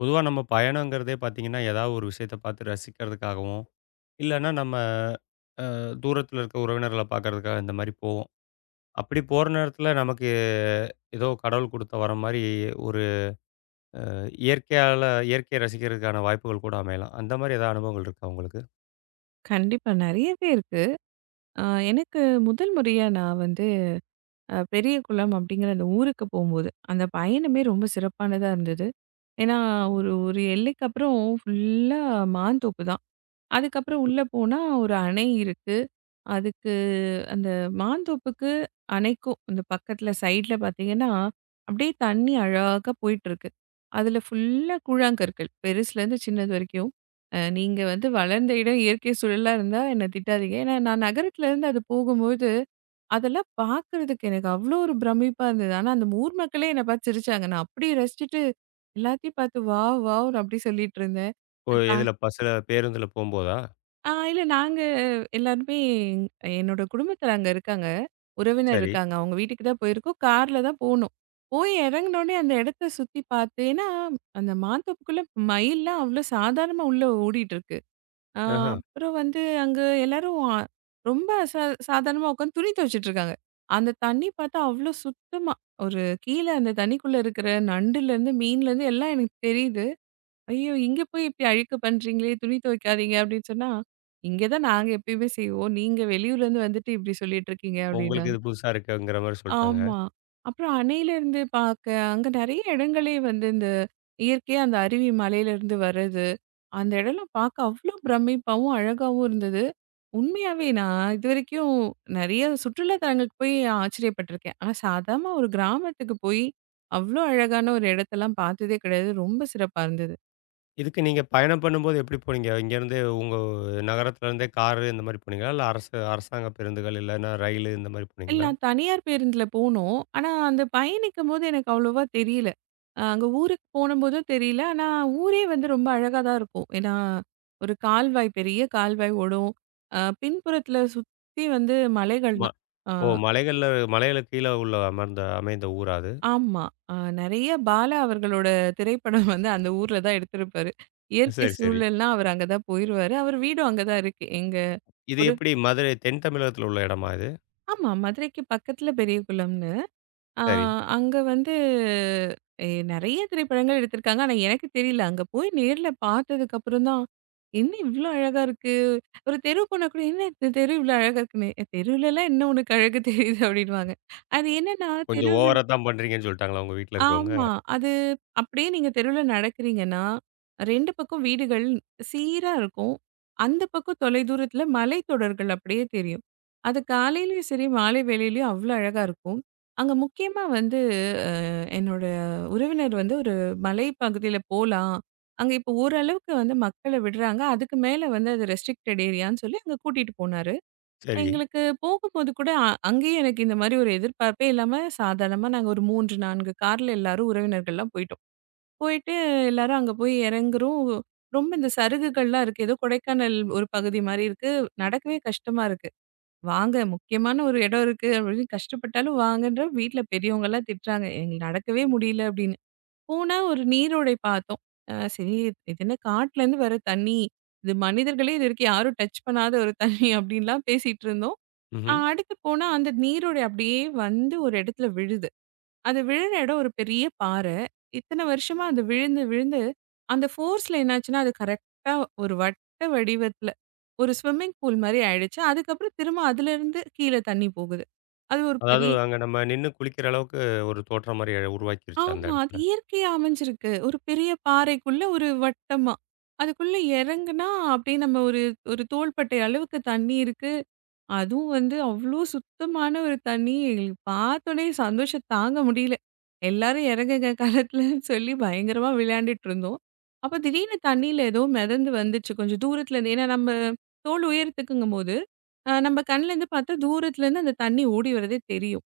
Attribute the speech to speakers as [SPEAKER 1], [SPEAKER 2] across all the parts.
[SPEAKER 1] பொதுவா நம்ம பயணங்கிறதே பார்த்தீங்கன்னா, ஏதாவது ஒரு விஷயத்த பார்த்து ரசிக்கிறதுக்காகவும், இல்லன்னா நம்ம அ தூரத்தில இருக்க உறவினர்கள பார்க்கறதுக்காக இந்த மாரி போவோம். அப்படி போற நேரத்தில நமக்கு ஏதோ கடவுள் குடுத்த வரம் மாரி ஒரு இயற்கையால இயற்கையை ரசிக்கிறதுக்கான வாய்ப்புகள் கூட அமையலாம். அந்த மாரி ஏதாவது அனுபவங்கள் இருக்கா உங்களுக்கு?
[SPEAKER 2] கண்டிப்பா. நெறையவே இருக்கு. அ எனக்கு முதல் முறையா நான் வந்து அ பெரிய குளம் அப்படிங்கிற அந்த ஊருக்கு போம்போது, அந்த பயணமே ரொம்ப சிறப்பானதா இருந்தது. ஏன்னா, ஒரு ஒரு எல்லைக்கு அப்புறம் ஃபுல்லா மாந்தோப்பு தான். அதுக்கப்புறம் உள்ள போனா ஒரு அணை இருக்கு. அதுக்கு அந்த மாந்தோப்புக்கு அணைக்கும் அந்த பக்கத்துல சைட்ல பார்த்தீங்கன்னா, அப்படியே தண்ணி அழகா போயிட்டுருக்கு. அதுல ஃபுல்லா கூழாங்கற்கள். பெருசுலேருந்து சின்னது வரைக்கும். நீங்க வந்து வளர்ந்த இடம் இயற்கை சூழலா இருந்தா என்ன திட்டாதீங்க. ஏன்னா நான் நகரத்துலேருந்து அது போகும்போது, அதெல்லாம் பார்க்கறதுக்கு எனக்கு அவ்வளோ ஒரு பிரமிப்பா இருந்தது. ஆனா அந்த ஊர் மக்களே என்ன பார்த்து சிரிச்சாங்க. நான் அப்படியே ரசிச்சுட்டு எல்லாத்தையும் பார்த்து வாவ்! வாவ்ன்னு அப்படி சொல்லிட்டு இருந்தேன்.
[SPEAKER 1] ஓ, எதில, பேருந்துல போம்போதா?
[SPEAKER 2] இல்ல, நாங்க எல்லாருமே என்னோட குடும்பத்தில அங்க இருக்காங்க. உறவினர்
[SPEAKER 1] சரி.
[SPEAKER 2] இருக்காங்க. அவங்க வீட்டுக்கு தான் போயிருக்கோம். கார்ல தான் போனோம். போய் இறங்குனோனே அந்த இடத்த சுத்தி பார்த்து, ஏன்னா அந்த மாந்தோப்புக்குள்ள மயில்லாம் அவ்ளோ சாதாரணமா உள்ள ஓடிட்டுருக்கு. ஆ
[SPEAKER 1] ஆஹ.
[SPEAKER 2] அப்புறம் வந்து அங்க எல்லாரும் ரொம்ப சாதாரணமா உட்காந்து துணி துவைச்சுட்டுருக்காங்க. அந்த தண்ணி பார்த்தா அவ்ளோ சுத்தமா. ஒரு கீழ அந்த தண்ணிக்குள்ள இருக்கிற நண்டுலேருந்து, மீன்லேருந்து எல்லாம் எனக்கு தெரியுது. ஐயோ! இங்க போய் இப்படி அழுக்கு பண்றீங்களே, துணி துவைக்காதீங்க அப்படின்னு சொன்னா, "இங்க தான் நாங்க எப்பயுமே செய்வோம். நீங்க வெளியூர்லேருந்து வந்துட்டு இப்படி சொல்லிட்டு இருக்கீங்க"
[SPEAKER 1] உங்களுக்கு
[SPEAKER 2] அப்படின்னாங்க.
[SPEAKER 1] இது புதுசா இருக்குங்கிற மாரி சொல்ட்டாங்க.
[SPEAKER 2] ஆமா. அப்புறம் அணையிலேருந்து பாக்க, அங்க நெறைய இடங்களே வந்து இந்த இயற்கையா அந்த அருவி மலையிலேருந்து வர்றது, அந்த இடம்லாம் பார்க்க அவ்வளோ பிரமிப்பாவும், அழகாவும் இருந்தது. உண்மையாவே நான் இதுவரைக்கும் நெறைய சுற்றுலா தலங்களுக்கு போய் ஆச்சரியப்பட்டுருக்கேன். ஆனா சாதாரண ஒரு கிராமத்துக்கு போய், அவ்வளோ அழகான ஒரு இடத்தெல்லாம் பார்த்ததே கிடையாது. ரொம்ப சிறப்பா இருந்தது.
[SPEAKER 1] இதுக்கு நீங்க பயணம் பண்ணும்போது எப்படி போனீங்க? இங்கேருந்து உங்க நகரத்துலேருந்தே காரு இந்த மாரி போனீங்களா? இல்ல அரசு, அரசாங்க பேருந்துகள், இல்லன்னா ரயிலு இந்த மாரி
[SPEAKER 2] இல்ல,
[SPEAKER 1] போனீங்களா?
[SPEAKER 2] நான் தனியார் பேருந்துல போனோம். ஆனா, அந்த பயணிக்கும்போது எனக்கு அவ்வளவா தெரியல. அங்க ஊருக்கு போனபோதும் தெரியல. ஆனா, ஊரே வந்து ரொம்ப அழகா தான் இருக்கும். ஏன்னா, ஒரு கால்வாய் பெரிய கால்வாய் ஓடும். பின்புறத்துல சுத்தி வந்து மலைகள்
[SPEAKER 1] ம.
[SPEAKER 2] தான். அ
[SPEAKER 1] ஓ! மலைகளுக்கு கீழ உள்ள அமைந்த ஊரா அது?
[SPEAKER 2] ஆமா. அ நெறைய பாலா அவர்களோட திரைப்படம் வந்து அந்த ஊர்ல தான் எடுத்திருப்பாரு. இயற்கை
[SPEAKER 1] சரி, சரி.
[SPEAKER 2] சூழல்னா அவர் அங்க தான் போயிருவாரு. அவர் வீடும் அங்க தான் இருக்கு. எங்க
[SPEAKER 1] இது
[SPEAKER 2] ஒரு
[SPEAKER 1] எப்படி, மதுரை தென் தமிழகத்தில உள்ள இடமா இது?
[SPEAKER 2] ஆமா. மதுரைக்கு பக்கத்துல பெரியகுளம். ஆ
[SPEAKER 1] சரி.
[SPEAKER 2] அங்க வந்து நெறைய திரைப்படங்கள் எடுத்திருக்காங்க. ஆனா எனக்கு தெரியல. அங்க போய் நேர்ல பார்த்ததுக்கு அப்புறம் தான், என்ன இவ்ளோ அழகா இருக்கு. ஒரு தெரு போனா கூட, "என்ன இந்த தெரு இவ்ளோ அழகா இருக்குன்னு." "தெருவுலலாம் என்ன உனக்கு அழகு தெரியுது?" அப்படின்னுவாங்க. அது என்னன்னா
[SPEAKER 1] கொஞ்சம்
[SPEAKER 2] தெருவுகள்
[SPEAKER 1] ஓவரா தான் பண்றீங்கன்னு சொல்லிட்டாங்களா உங்க வீட்ல இருக்கவங்க?
[SPEAKER 2] ஆமா. அது அப்படியே நீங்க தெருவுல நடக்கிறீங்கன்னா, 2 பக்கம் வீடுகள் சீரா இருக்கும். அந்த பக்கம் தொலைதூரத்துல மலைத்தொடர்கள் அப்படியே தெரியும். அது காலையிலயும் சரி, மாலை வேளையிலயும் அவ்ளோ அழகா இருக்கும். அங்க முக்கியமா வந்து என்னோட உறவினர் வந்து ஒரு மலை பகுதியில போலாம். அங்க இப்போ ஓரளவுக்கு வந்து மக்கள விடுறாங்க. அதுக்கு மேல வந்து அது ரெஸ்ட்ரிக்டட் ஏரியான்னு சொல்லி அங்க கூட்டிட்டு போனாரு.
[SPEAKER 1] சரி.
[SPEAKER 2] எங்களுக்கு போகும்போது கூட அங்கேயே எனக்கு இந்த மாரி ஒரு எதிர்பார்ப்பே இல்லாம சாதாரணமா நாங்க ஒரு 3, 4 கார்ல எல்லாரும் உறவினர்கள்லாம் போயிட்டோம். போயிட்டு எல்லாரும் அங்க போய் இறங்குறோம். ரொம்ப இந்த சருகுகள்லாம் இருக்கு. ஏதோ கொடைக்கானல் ஒரு பகுதி மாரி இருக்கு. நடக்கவே கஷ்டமா இருக்கு. "வாங்க முக்கியமான ஒரு இடம் இருக்கு" அப்படின்னு கஷ்டப்பட்டாலும் வாங்கன்ற வீட்ல பெரியவங்கலாம் திட்டுறாங்க. "எங்களுக்கு நடக்கவே முடியல" அப்படின்னு. போனா ஒரு நீரோடை பார்த்தோம். சரி, இது என்ன காட்டுலேருந்து வர தண்ணி. இது மனிதர்களே இதுவரைக்கும் யாரும் டச் பண்ணாத ஒரு தண்ணி அப்டின்லாம் பேசிட்டு இருந்தோம்.
[SPEAKER 1] ம்ஹ்ம்.
[SPEAKER 2] அடுத்து போனா அந்த நீரோடை அப்டியே வந்து ஒரு இடத்துல விழுது. அது விழுற இடம் ஒரு பெரிய பாறை. இத்தன வருஷமா அது விழுந்து விழுந்து அந்த ஃபோர்ஸ்ல என்னாச்சுன்னா, அது கரெக்ட்டா ஒரு வட்ட வடிவத்துல ஒரு ஸ்விம்மிங் பூல் மாரி ஆயிடுச்சு. அதுக்கப்புறம் திரும்ப அதுலேருந்து கீழ தண்ணி போகுது. அது ஒரு
[SPEAKER 1] அதாவது,
[SPEAKER 2] பெரிய
[SPEAKER 1] அங்க நம்ம நின்னு குளிக்கிற அளவுக்கு ஒரு தோற்றம் மாரி உருவாக்கிருச்சா அந்த
[SPEAKER 2] ஆமா. அது
[SPEAKER 1] இடத்துல?
[SPEAKER 2] இயற்கையா அமைஞ்சிருக்கு. ஒரு பெரிய பாறைக்குள்ள ஒரு வட்டமா. அதுக்குள்ள இறங்குனா அப்படியே நம்ம ஒரு ஒரு தோள்பட்டை அளவுக்கு தண்ணி இருக்கு. அதுவும் வந்து அவ்ளோ சுத்தமான ஒரு தண்ணி. எங்களுக்கு பார்த்தோனே சந்தோஷம் தாங்க முடியல. எல்லாரும் இறங்குங்க களத்துலன்னு சொல்லி பயங்கரமா விளையாண்டுட்டு இருந்தோம். அப்ப திடீர்னு தண்ணீல ஏதோ மிதந்து வந்துச்சு கொஞ்சம் தூரத்துல இருந்து. ஏன்னா நம்ம தோள் உயரத்துக்குங்கும்போது, நம்ம கண்லேருந்து பார்த்தா தூரத்துலேருந்து அந்த தண்ணி ஓடி வரதே தெரியும்.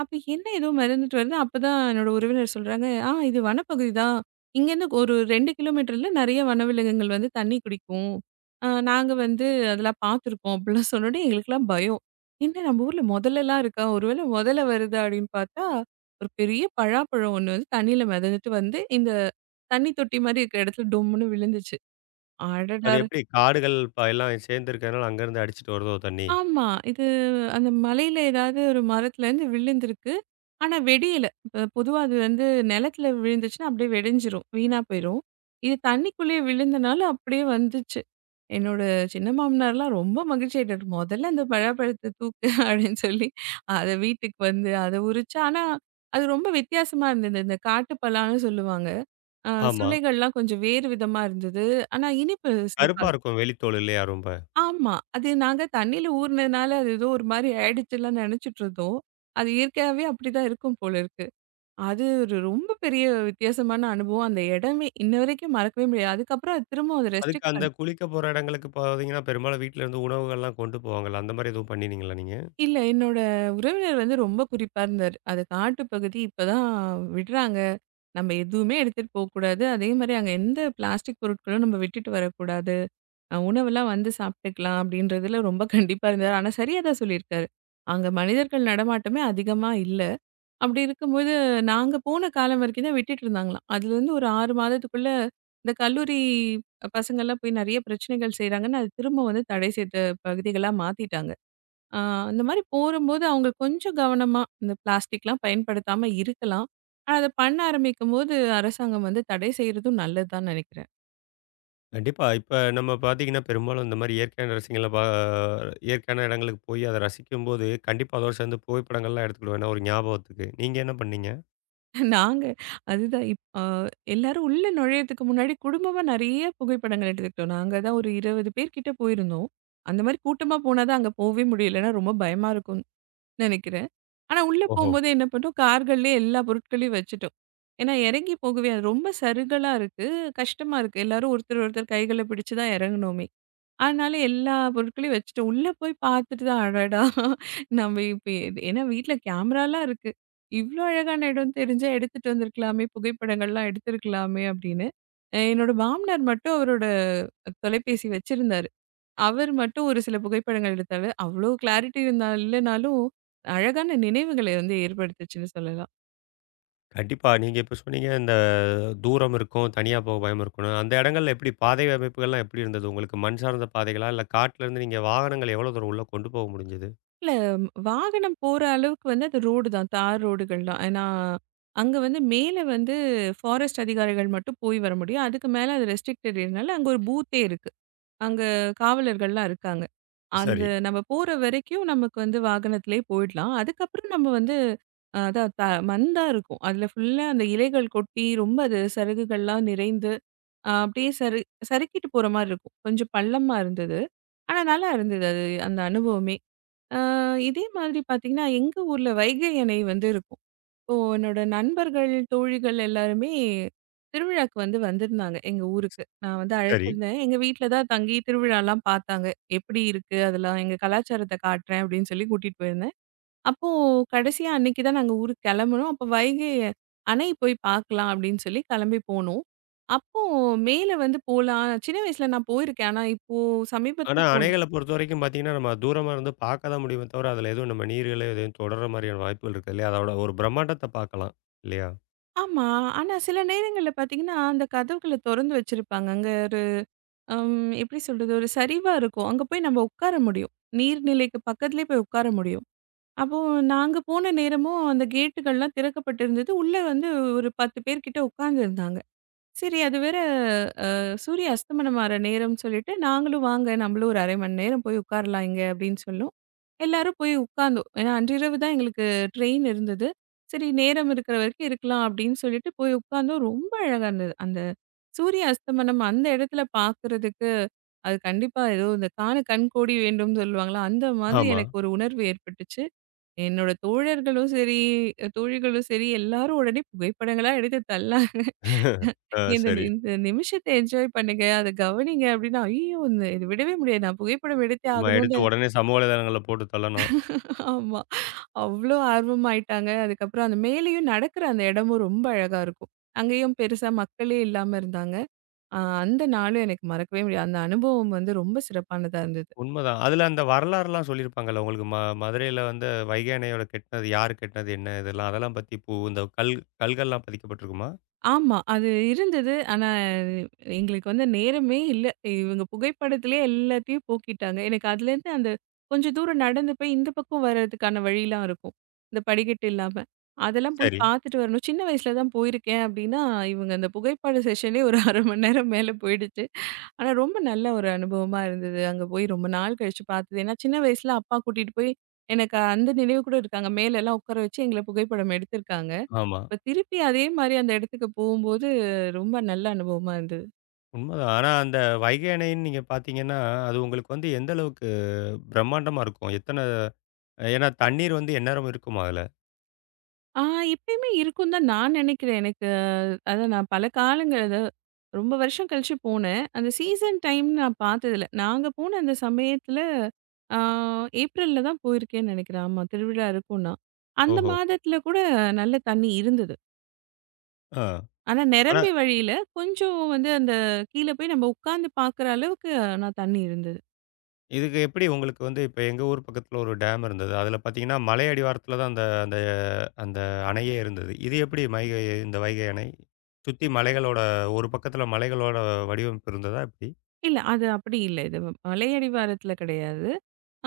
[SPEAKER 2] அப்ப என்ன ஏதோ மிதந்துட்டு வருது. அப்பதான் என்னோட உறவினர் சொல்றாங்க, "ஆ இது வனப்பகுதி தான். இங்கேருந்து ஒரு 2 கிலோமீட்டர்ல நெறைய வனவிலங்குகள் வந்து தண்ணி குடிக்கும். நாங்க வந்து அதெல்லாம் பார்த்துருக்கோம்." அப்படிலாம் சொன்னோனே எங்களுக்கெல்லாம் பயம். என்ன நம்ம ஊர்ல முதல்லலாம் இருக்கா? ஒருவேளை முதல்ல வருதா? அப்படின்னு பார்த்தா, ஒரு பெரிய பலாப்பழம் ஒண்ணு வந்து தண்ணியில மிதந்துட்டு வந்து, இந்த தண்ணி தொட்டி மாரி இருக்கிற இடத்துல டொம்முன்னு விழுந்துச்சு. அடடா!
[SPEAKER 1] அது எப்படி, காடுகள் ப எல்லாம் சேர்ந்து இருக்கனால அங்கேருந்து அடிச்சிட்டு வருதோ தண்ணி?
[SPEAKER 2] ஆமா. இது அந்த மலையில ஏதாவது ஒரு மரத்துலருந்து விழுந்திருக்கு. ஆனா வெடியல. இப்ப பொதுவா அது வந்து நிலத்துல விழுந்துச்சுன்னா, அப்படியே வெடிஞ்சிரும். வீணா போயிரும். இது தண்ணிக்குள்ளேயே விழுந்தனால அப்படியே வந்துச்சு. என்னோட சின்ன மாமனார்லாம் ரொம்ப மகிழ்ச்சி ஆயிட்டாரு. "மொதல்ல அந்த பலாப்பழத்த தூக்கு" அப்படின்னு சொல்லி அத வீட்டுக்கு வந்து அத உரிச்சு, ஆனா அது ரொம்ப வித்தியாசமா இருந்தது. இந்த காட்டுப்பலான்னு சொல்லுவாங்க.
[SPEAKER 1] ஆமா.
[SPEAKER 2] சுளைகள்லாம் கொஞ்சம் வேறு விதமா இருந்தது. ஆனா இனிப்பு சிறப்பா.
[SPEAKER 1] கருப்பா இருக்கும் வெளித்தோல் இல்லையா ரொம்ப?
[SPEAKER 2] ஆமா, அது நாங்க தண்ணியில ஊறுனதுனால அது ஏதோ ஒரு மாரி ஆயிடுச்சுலாம் நெனச்சுட்டு இருந்தோம். அது இயற்கையாவே அப்படிதான் இருக்கும் போல இருக்கு. அது ஒரு ரொம்ப பெரிய வித்தியாசமான அனுபவம். அந்த இடமே இன்ன வரைக்கும் மறக்கவே முடியாது. அதுக்கப்புறம் அது திரும்பவும் அத
[SPEAKER 1] அதுக்கு,
[SPEAKER 2] ரெஸ்ட்ரிக்ட்
[SPEAKER 1] அந்த
[SPEAKER 2] பண்
[SPEAKER 1] குளிக்க போற இடங்களுக்கு பார்த்தீங்கன்னா, பெரும்பாலும் வீட்ல இருந்து உணவுகள்லாம் கொண்டு போவாங்கல்ல. அந்த மாரி எதுவும் பண்ணினீங்களா நீங்க?
[SPEAKER 2] இல்ல, என்னோட உறவினர் வந்து ரொம்ப குறிப்பா இருந்தாரு. அது காட்டு பகுதி இப்பதான் விடுறாங்க. நம்ம எதுவுமே எடுத்துட்டு போக்கூடாது. அதே மாரி அங்க எந்த பிளாஸ்டிக் பொருட்களும் நம்ம விட்டுட்டு வரக்கூடாது. உணவெல்லாம் வந்து சாப்பிட்டுக்கலாம் அப்படின்றதுல ரொம்ப கண்டிப்பா இருந்தாரு. ஆனா சரியா தான் சொல்லியிருக்காரு. அங்க மனிதர்கள் நடமாட்டமே அதிகமா இல்ல. அப்படி இருக்கும்போது, நாங்க போன காலம் வரைக்கும் தான் விட்டுட்டு இருந்தாங்களாம். அதுலருந்து ஒரு 6 மாதத்துக்குள்ள இந்த கல்லூரி பசங்கள்லாம் போய் நெறைய பிரச்சனைகள் செய்றாங்கன்னு, அது திரும்ப வந்து தடை செய்த பகுதிகளா மாத்திட்டாங்க. ஆ அந்த மாரி போறம்போது அவங்க கொஞ்சம் கவனமா இந்த பிளாஸ்டிக்லாம் பயன்படுத்தாம இருக்கலாம். ஆனா, அத பண்ண ஆரம்பிக்கும்போது அரசாங்கம் வந்து தடை செய்றதும் நல்லது தான் நெனைக்கிறேன்.
[SPEAKER 1] கண்டிப்பா. இப்ப நம்ம பார்த்தீங்கன்னா, பெரும்பாலும் இந்த மாரி இயற்கையான ரசிகங்கள பா இயற்கையான இடங்களுக்கு போய் அத ரசிக்கும்போது, கண்டிப்பா அதோட சேர்ந்து புகைப்படங்கள்லாம் எடுத்துக்கிடுவோம். ஏன்னா, ஒரு ஞாபகத்துக்கு. நீங்க என்ன பண்ணீங்க?
[SPEAKER 2] நாங்க அதுதான் இப் அ எல்லாரும் உள்ள நுழையறதுக்கு முன்னாடி குடும்பமா நெறைய புகைப்படங்கள் எடுத்துக்கிட்டோம். நாங்க தான் ஒரு 20 பேர் கிட்ட போயிருந்தோம். அந்த மாரி கூட்டமா போனா தான் அங்க போவே முடியும். இல்லன்னா ரொம்ப பயமா இருக்கும்னு நெனைக்கிறேன். ஆனா உள்ள
[SPEAKER 1] ஓஹோ!
[SPEAKER 2] போம்போது என்ன பண்ணோம், கார்கள்லயே எல்லா பொருட்களையும் வச்சுட்டோம். ஏன்னா இறங்கி போகவே அது ரொம்ப சருகலா இருக்கு. கஷ்டமா இருக்கு. எல்லாரும் ஒருத்தர், ஒருத்தர் கைகள பிடிச்சு தான் இறங்குனோமே! அதனால எல்லா பொருட்களையும் வச்சுட்டு உள்ள போய் பார்த்துட்டு தான் அடடா! நம்ம இப்ப எது ஏன்னா வீட்ல கேமராலாம் இருக்கு. இவ்ளோ அழகான இடம் தெரிஞ்சா எடுத்துட்டு வந்திருக்கலாமே! புகைப்படங்கள்லாம் எடுத்திருக்கலாமே! அப்படின்னு. என்னோட மாமனார் மட்டும் அவரோட தொலைபேசி வச்சிருந்தாரு. அவர் மட்டும் ஒரு சில புகைப்படங்கள் எடுத்தாரு. அவ்ளோ கிளாரிட்டி இருந்தா இல்லனாலும், அழகான நினைவுகளை வந்து ஏற்படுத்துச்சுன்னு சொல்லலாம்.
[SPEAKER 1] கண்டிப்பா. நீங்க இப்ப சொன்னீங்க, இந்த தூரம் இருக்கும், தனியா போக பயம் இருக்கும்னு. அந்த இடங்கள்ல எப்படி பாதை அமைப்புகள்லாம் எப்படி இருந்தது உங்களுக்கு? மண் சார்ந்த பாதைகளா? இல்ல காட்டுல இருந்து நீங்க வாகனங்கள் எவ்வளோ தூரம் உள்ள கொண்டு போக முடிஞ்சது?
[SPEAKER 2] இல்ல, வாகனம் போற அளவுக்கு வந்து அது ரோடு தான். தார் ரோடுகள் தான். ஏன்னா, அங்க வந்து மேல வந்து ஃபாரஸ்ட் அதிகாரிகள் மட்டும் போய் வர முடியும். அதுக்கு மேல அது ரெஸ்ட்ரிக்டட் ஏரியானால அங்க ஒரு பூத்தே இருக்கு. அங்க காவலர்கள்லாம் இருக்காங்க. அந்த
[SPEAKER 1] சரி,
[SPEAKER 2] நம்ம போற வரைக்கும் நமக்கு வந்து வாகனத்திலே போயிடலாம். அதுக்கப்புறம் நம்ம வந்து அ அதான் த மந்தா இருக்கும். அதில ஃபுல்லா அந்த இலைகள் கொட்டி ரொம்ப அது சருகுகள்லாம் நிறைந்து, அப்படியே சறுக்கிட்டு போற மாரி இருக்கும். கொஞ்சம் பள்ளமா இருந்தது. ஆனா நல்லா இருந்தது அது அந்த அனுபவமே. ஆ, இதே மாதிரி பார்த்தீங்கன்னா, எங்க ஊர்ல வைகை அணை வந்து இருக்கும். இப்போ என்னோட நண்பர்கள், தோழிகள் எல்லாருமே திருவிழாக்கு வந்து வந்திருந்தாங்க, எங்க ஊருக்கு. நான் வந்து
[SPEAKER 1] சரி.
[SPEAKER 2] அழைச்சிருந்தேன். எங்க வீட்ல தான் தங்கி திருவிழாலாம் பார்த்தாங்க. "எப்படி இருக்கு? அதெல்லாம் எங்க கலாச்சாரத்த காட்டுறேன்." அப்படின்னு சொல்லி கூட்டிட்டு போயிருந்தேன். அப்போ கடைசியா அன்னைக்கு தான் நாங்க ஊருக்கு கிளம்புனோம். அப்போ வைகை அணை போய் பார்க்கலாம் அப்படின்னு சொல்லி கிளம்பி போனோம். அப்போ மேல வந்து போலாம். சின்ன வயசுல நான் போயிருக்கேன். ஆனா இப்போ
[SPEAKER 1] ஆனா,
[SPEAKER 2] சமீபத்தில போனது.
[SPEAKER 1] அணைகள பொறுத்தவரைக்கும் பார்த்தீங்கன்னா, நம்ம தூரமா இருந்து பார்க்க தான் முடியுமே தவிர, அதில எதுவும் நம்ம நீர்களோ எதையும் தொடர்ற மாரியான வாய்ப்புகள் இருக்காது இல்லையா? அதோட ஒரு பிரம்மாண்டத்த பார்க்கலாம். இல்லையா?
[SPEAKER 2] ஆமா. ஆனா சில நேரங்கள்ல பார்த்தீங்கன்னா, அந்த கதவுகள தொறந்து வச்சிருப்பாங்க. அங்க ஒரு எப்படி சொல்றது? ஒரு சரிவா இருக்கும். அங்க போய் நம்ம உட்கார முடியும். நீர்நிலைக்கு பக்கத்திலேயே போய் உட்கார முடியும். அப்போ நாங்க போன நேரமும் அந்த கேட்டுகள்லாம் திறக்கப்பட்டிருந்தது. உள்ள வந்து ஒரு 10 பேர் கிட்ட உட்கார்ந்திருந்தாங்க. சரி. அது வேற அ சூரிய அஸ்தமனம் ஆற நேரம்னு சொல்லிட்டு, நாங்களும் வாங்க நம்மளும் ஒரு 1/2 மணி நேரம் போய் உட்காரலாம் இங்க அப்படின்னு சொல்லும். எல்லாரும் போய் உட்கார்ந்தோம். ஏன்னா அன்றிரவு தான் எங்களுக்கு ட்ரெயின் இருந்தது. சரி நேரம் இருக்கிற வரைக்கும் இருக்கலாம் அப்படின்னு சொல்லிட்டு போய் உட்கார்ந்தோம். ரொம்ப அழகா இருந்தது. அந்த சூரிய அஸ்தமனம் அந்த இடத்துல பார்க்கறதுக்கு, அது கண்டிப்பா ஏதோ இந்த "காண கண் கோடி வேண்டும்னு" சொல்லுவாங்கல்ல, அந்த மாதிரி
[SPEAKER 1] ஆமா.
[SPEAKER 2] எனக்கு ஒரு உணர்வு ஏற்பட்டுச்சு. என்னோட தோழர்களும் சரி, தோழிகளும் சரி எல்லாரும் உடனே புகைப்படங்களா எடுத்து தள்ள,
[SPEAKER 1] ஆ, சரி.
[SPEAKER 2] இந்த நிமிஷத்த என்ஜாய் பண்ணுங்க. அத கவனிங்க அப்டின்னா, ஐயோ! இந்த இத விடவே முடியாது. நான் புகைப்படம் எடுத்தே
[SPEAKER 1] நம்ம எடுத்து
[SPEAKER 2] ஆகணும்னு
[SPEAKER 1] உடனே சமூக வலைதளங்கள்ல போட்டு தள்ளணும்.
[SPEAKER 2] ஆமா. அவ்ளோ ஆர்வமாயிட்டாங்க. அதுக்கப்புறம் அந்த மேலேயும் நடக்குற அந்த இடமும் ரொம்ப அழகா இருக்கும். அங்கேயும் பெருசா மக்களே இல்லாம இருந்தாங்க. அந்த நாளும் எனக்கு மறக்கவே முடியாது. அந்த அனுபவம் வந்து ரொம்ப சிறப்பானதா இருந்தது.
[SPEAKER 1] உண்மதான். அதில அந்த வரலாறுலாம் சொல்லியிருப்பாங்கல்ல உங்களுக்கு? மதுரையில வந்து வைகை அணையோட கெட்டினது, யார் கெட்டினது, என்ன, இதெல்லாம், அதெல்லாம் பத்தி இந்த கல்கள்லாம் பதிக்கப்பட்டிருக்குமா?
[SPEAKER 2] ஆமா. அது இருந்தது. ஆனா, எங்களுக்கு வந்து நேரமே இல்ல. இவங்க புகைப்படத்திலேயே எல்லாத்தையும் போக்கிட்டாங்க. எனக்கு அதுலேருந்து அந்த கொஞ்சம் தூரம் நடந்து போய் இந்த பக்கம் வர்றதுக்கான வழிலாம் இருக்கும். இந்த படிக்கட்டு இல்லாம. அதெல்லாம் போய்
[SPEAKER 1] சரி.
[SPEAKER 2] பார்த்துட்டு வரணும். சின்ன வயசுல தான் போயிருக்கேன் அப்படின்னா, இவங்க அந்த புகைப்பட செஷனே ஒரு 1/2 மணி நேரம் மேல போயிடுச்சு. ஆனா, ரொம்ப நல்ல ஒரு அனுபவமா இருந்தது. அங்க போய் ரொம்ப நாள் கழிச்சு பார்த்தது. ஏன்னா, சின்ன வயசுல அப்பா கூட்டிட்டு போய் எனக்கு அந்த நினைவு கூட இருக்கு. அங்க மேலலாம் உட்கார வச்சு எங்கள புகைப்படம் எடுத்திருக்காங்க.
[SPEAKER 1] ஆமா.
[SPEAKER 2] இப்ப திருப்பி அதே மாரி அந்த இடத்துக்கு போகும்போது, ரொம்ப நல்ல அனுபவமா இருந்தது.
[SPEAKER 1] உண்மதான். ஆனா, அந்த வைகை அணைன்னு நீங்க பார்த்தீங்கன்னா, அது உங்களுக்கு வந்து எந்த அளவுக்கு பிரம்மாண்டமா இருக்கும்? எத்தன, ஏன்னா தண்ணீர் வந்து எந்நேரமும் இருக்குமா அதுல?
[SPEAKER 2] ஆ எப்பயுமே இருக்கும் தான் நான் நினைக்கிறேன். எனக்கு அதான் நான் பல காலங்கள் அது ரொம்ப வருஷம் கழிச்சு போனேன். அந்த சீசன் டைம்ன்னு நான் பார்த்ததில்ல. நாங்க போன அந்த சமயத்துல, ஆ ஏப்ரல்ல தான் போயிருக்கேன்னு நினைக்கிறேன். ஆமா, திருவிழா இருக்கும்னா. அந்த
[SPEAKER 1] ஓஹோ!
[SPEAKER 2] மாதத்துல கூட நல்ல தண்ணி இருந்தது.
[SPEAKER 1] ஆ.
[SPEAKER 2] ஆனா
[SPEAKER 1] ஆனா,
[SPEAKER 2] நிரம்பி வழியில கொஞ்சம் வந்து அந்த கீழ போய் நம்ம உட்கார்ந்து பார்க்குற அளவுக்கு ஆனா தண்ணி இருந்தது.
[SPEAKER 1] இதுக்கு எப்படி உங்களுக்கு வந்து, இப்ப எங்க ஊர் பக்கத்துல ஒரு டேம் இருந்தது. அதுல பார்த்தீங்கன்னா, மலை அடிவாரத்துல தான் அந்த அந்த அந்த அணையே இருந்தது. இது எப்படி, இந்த வைகை அணை சுத்தி மலைகளோட, ஒரு பக்கத்துல மலைகளோட வடிவமைப்பு இருந்ததா எப்படி?
[SPEAKER 2] இல்ல, அது அப்படி இல்ல. இது மலையடிவாரத்துல கிடையாது.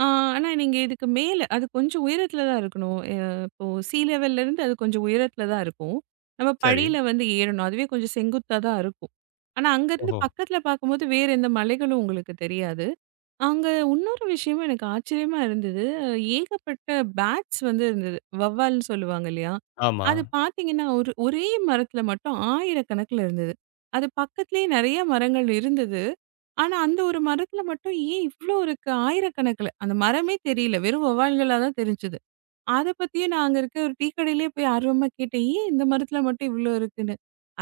[SPEAKER 2] ஆ, ஆனா நீங்க இதுக்கு மேல அது கொஞ்சம் உயரத்துல தான் இருக்கணும். இப்போ சீ லெவல்ல இருந்து அது கொஞ்சம் உயரத்துல தான் இருக்கும். நம்ம
[SPEAKER 1] சரி.
[SPEAKER 2] படியில வந்து ஏறணும். அதுவே கொஞ்சம் செங்குத்தா தான் இருக்கும். ஆனா அங்கருந்து
[SPEAKER 1] ஓஹோ!
[SPEAKER 2] பக்கத்துல பார்க்கும்போது வேற எந்த மலைகளும் உங்களுக்கு தெரியாது. அங்க இன்னொரு விஷயமும் எனக்கு ஆச்சரியமா இருந்தது. ஏகப்பட்ட பேட்ஸ் வந்து இருந்தது. வௌவால்ன்னு சொல்லுவாங்க இல்லையா?
[SPEAKER 1] ஆமா.
[SPEAKER 2] அது பார்த்தீங்கன்னா, ஒரே மரத்தில மட்டும் ஆயிரக்கணக்கில இருந்தது. அது பக்கத்திலேயே நெறைய மரங்கள் இருந்தது. ஆனா, அந்த ஒரு மரத்தில மட்டும் ஏன் இவ்ளோ இருக்கு? ஆயிரக்கணக்கில. அந்த மரமே தெரியல. வெறும் வௌவால்களா தான் தெரிஞ்சது. அத பத்தியே நான் அங்க இருக்க ஒரு டீ கடையிலேயே போய் ஆர்வமா கேட்டேன். ஏன் இந்த மரத்தில மட்டும் இவ்ளோ இருக்குன்னு?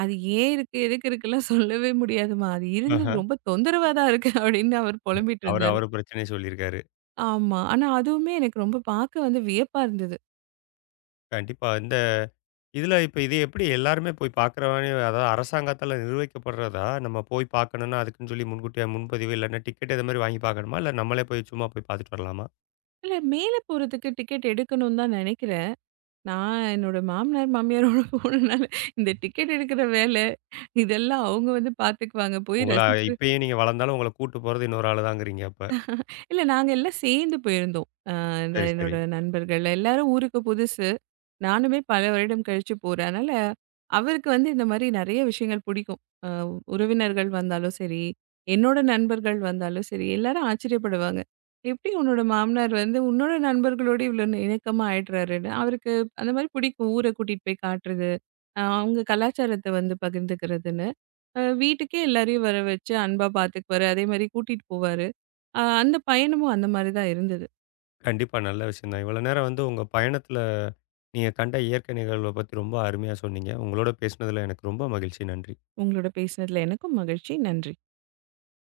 [SPEAKER 2] அது ஏன் இருக்கு? எதுக்கு இருக்குலாம் சொல்லவே முடியாதும்மா. அது இருந்தது
[SPEAKER 1] ஆஹ.
[SPEAKER 2] ரொம்ப தொந்தரவா தான் இருக்கு அப்படின்னு அவர் புலம்பிட்டு
[SPEAKER 1] அவரு
[SPEAKER 2] இருந்தாரு.
[SPEAKER 1] அவரு பிரச்சனைய சொல்லியிருக்காரு.
[SPEAKER 2] ஆமா. ஆனா அதுவுமே எனக்கு ரொம்ப பார்க்க வந்து வியப்பா இருந்தது.
[SPEAKER 1] கண்டிப்பா. இதுல இப்ப, இது எப்படி, எல்லாருமே போய் பார்க்குற மாரி அதாவது அரசாங்கத்தால நிர்வகிக்கப்படுறதா? நம்ம போய் பார்க்கணும்னா, அதுக்குன்னு சொல்லி முன்கூட்டியா முன்பதிவு, இல்லன்னா டிக்கெட் இது மாரி வாங்கி பார்க்கணுமா? இல்ல நம்மளே போய் சும்மா போய் பார்த்துட்டு வரலாமா?
[SPEAKER 2] இல்ல, மேல போறதுக்கு டிக்கெட் எடுக்கணும்னு தான் நெனைக்கிறேன். நான் என்னோட மாமனார், மாமியாரோட போனனால இந்த டிக்கெட் எடுக்கிற வேலை இதெல்லாம் அவங்க வந்து பார்த்துக்குவாங்க. போய்
[SPEAKER 1] உங்கள
[SPEAKER 2] ரசிக்கிற
[SPEAKER 1] இப்பயும் நீங்க வளர்ந்தாலும் உங்கள கூட்டு போறது இன்னொரு ஆளு தாங்கிறீங்க அப்ப.
[SPEAKER 2] இல்ல, நாங்க எல்லாம் சேர்ந்து போயிருந்தோம். இந்த
[SPEAKER 1] சரி, சரி.
[SPEAKER 2] என்னோட நண்பர்கள் எல்லாரும் ஊருக்கு புதுசு. நானுமே பல வருடம் கழிச்சு போறேன். அதனால அவருக்கு வந்து இந்த மாரி நெறைய விஷயங்கள் பிடிக்கும். அ உறவினர்கள் வந்தாலும் சரி, என்னோட நண்பர்கள் வந்தாலும் சரி, எல்லாரும் ஆச்சரியப்படுவாங்க. "எப்படி உன்னோட மாமனார் வந்து உன்னோட நண்பர்களோட இவ்ளோ இணக்கமா ஆயிடுறாருன்னு?" அவருக்கு அந்த மாரி பிடிக்கும். ஊர கூட்டிட்டு போய் காட்டுறது, அவங்க கலாச்சாரத்த வந்து பகிர்ந்துக்கிறதுன்னு. வீட்டுக்கே எல்லாரையும் வர வச்சு அன்பா பார்த்துக்குவாரு. அதே மாரி கூட்டிட்டு போவாரு. அந்த பயணமும் அந்த மாரி தான் இருந்தது.
[SPEAKER 1] கண்டிப்பா நல்ல விஷயம் தான். இவ்வளோ நேரம் வந்து உங்க பயணத்துல நீங்க கண்ட இயற்கை நிகழ்வ பத்தி ரொம்ப அருமையா சொன்னீங்க. உங்களோட பேசினதுல எனக்கு ரொம்ப மகிழ்ச்சி. நன்றி.
[SPEAKER 2] உங்களோட பேசினதுல எனக்கும் மகிழ்ச்சி. நன்றி.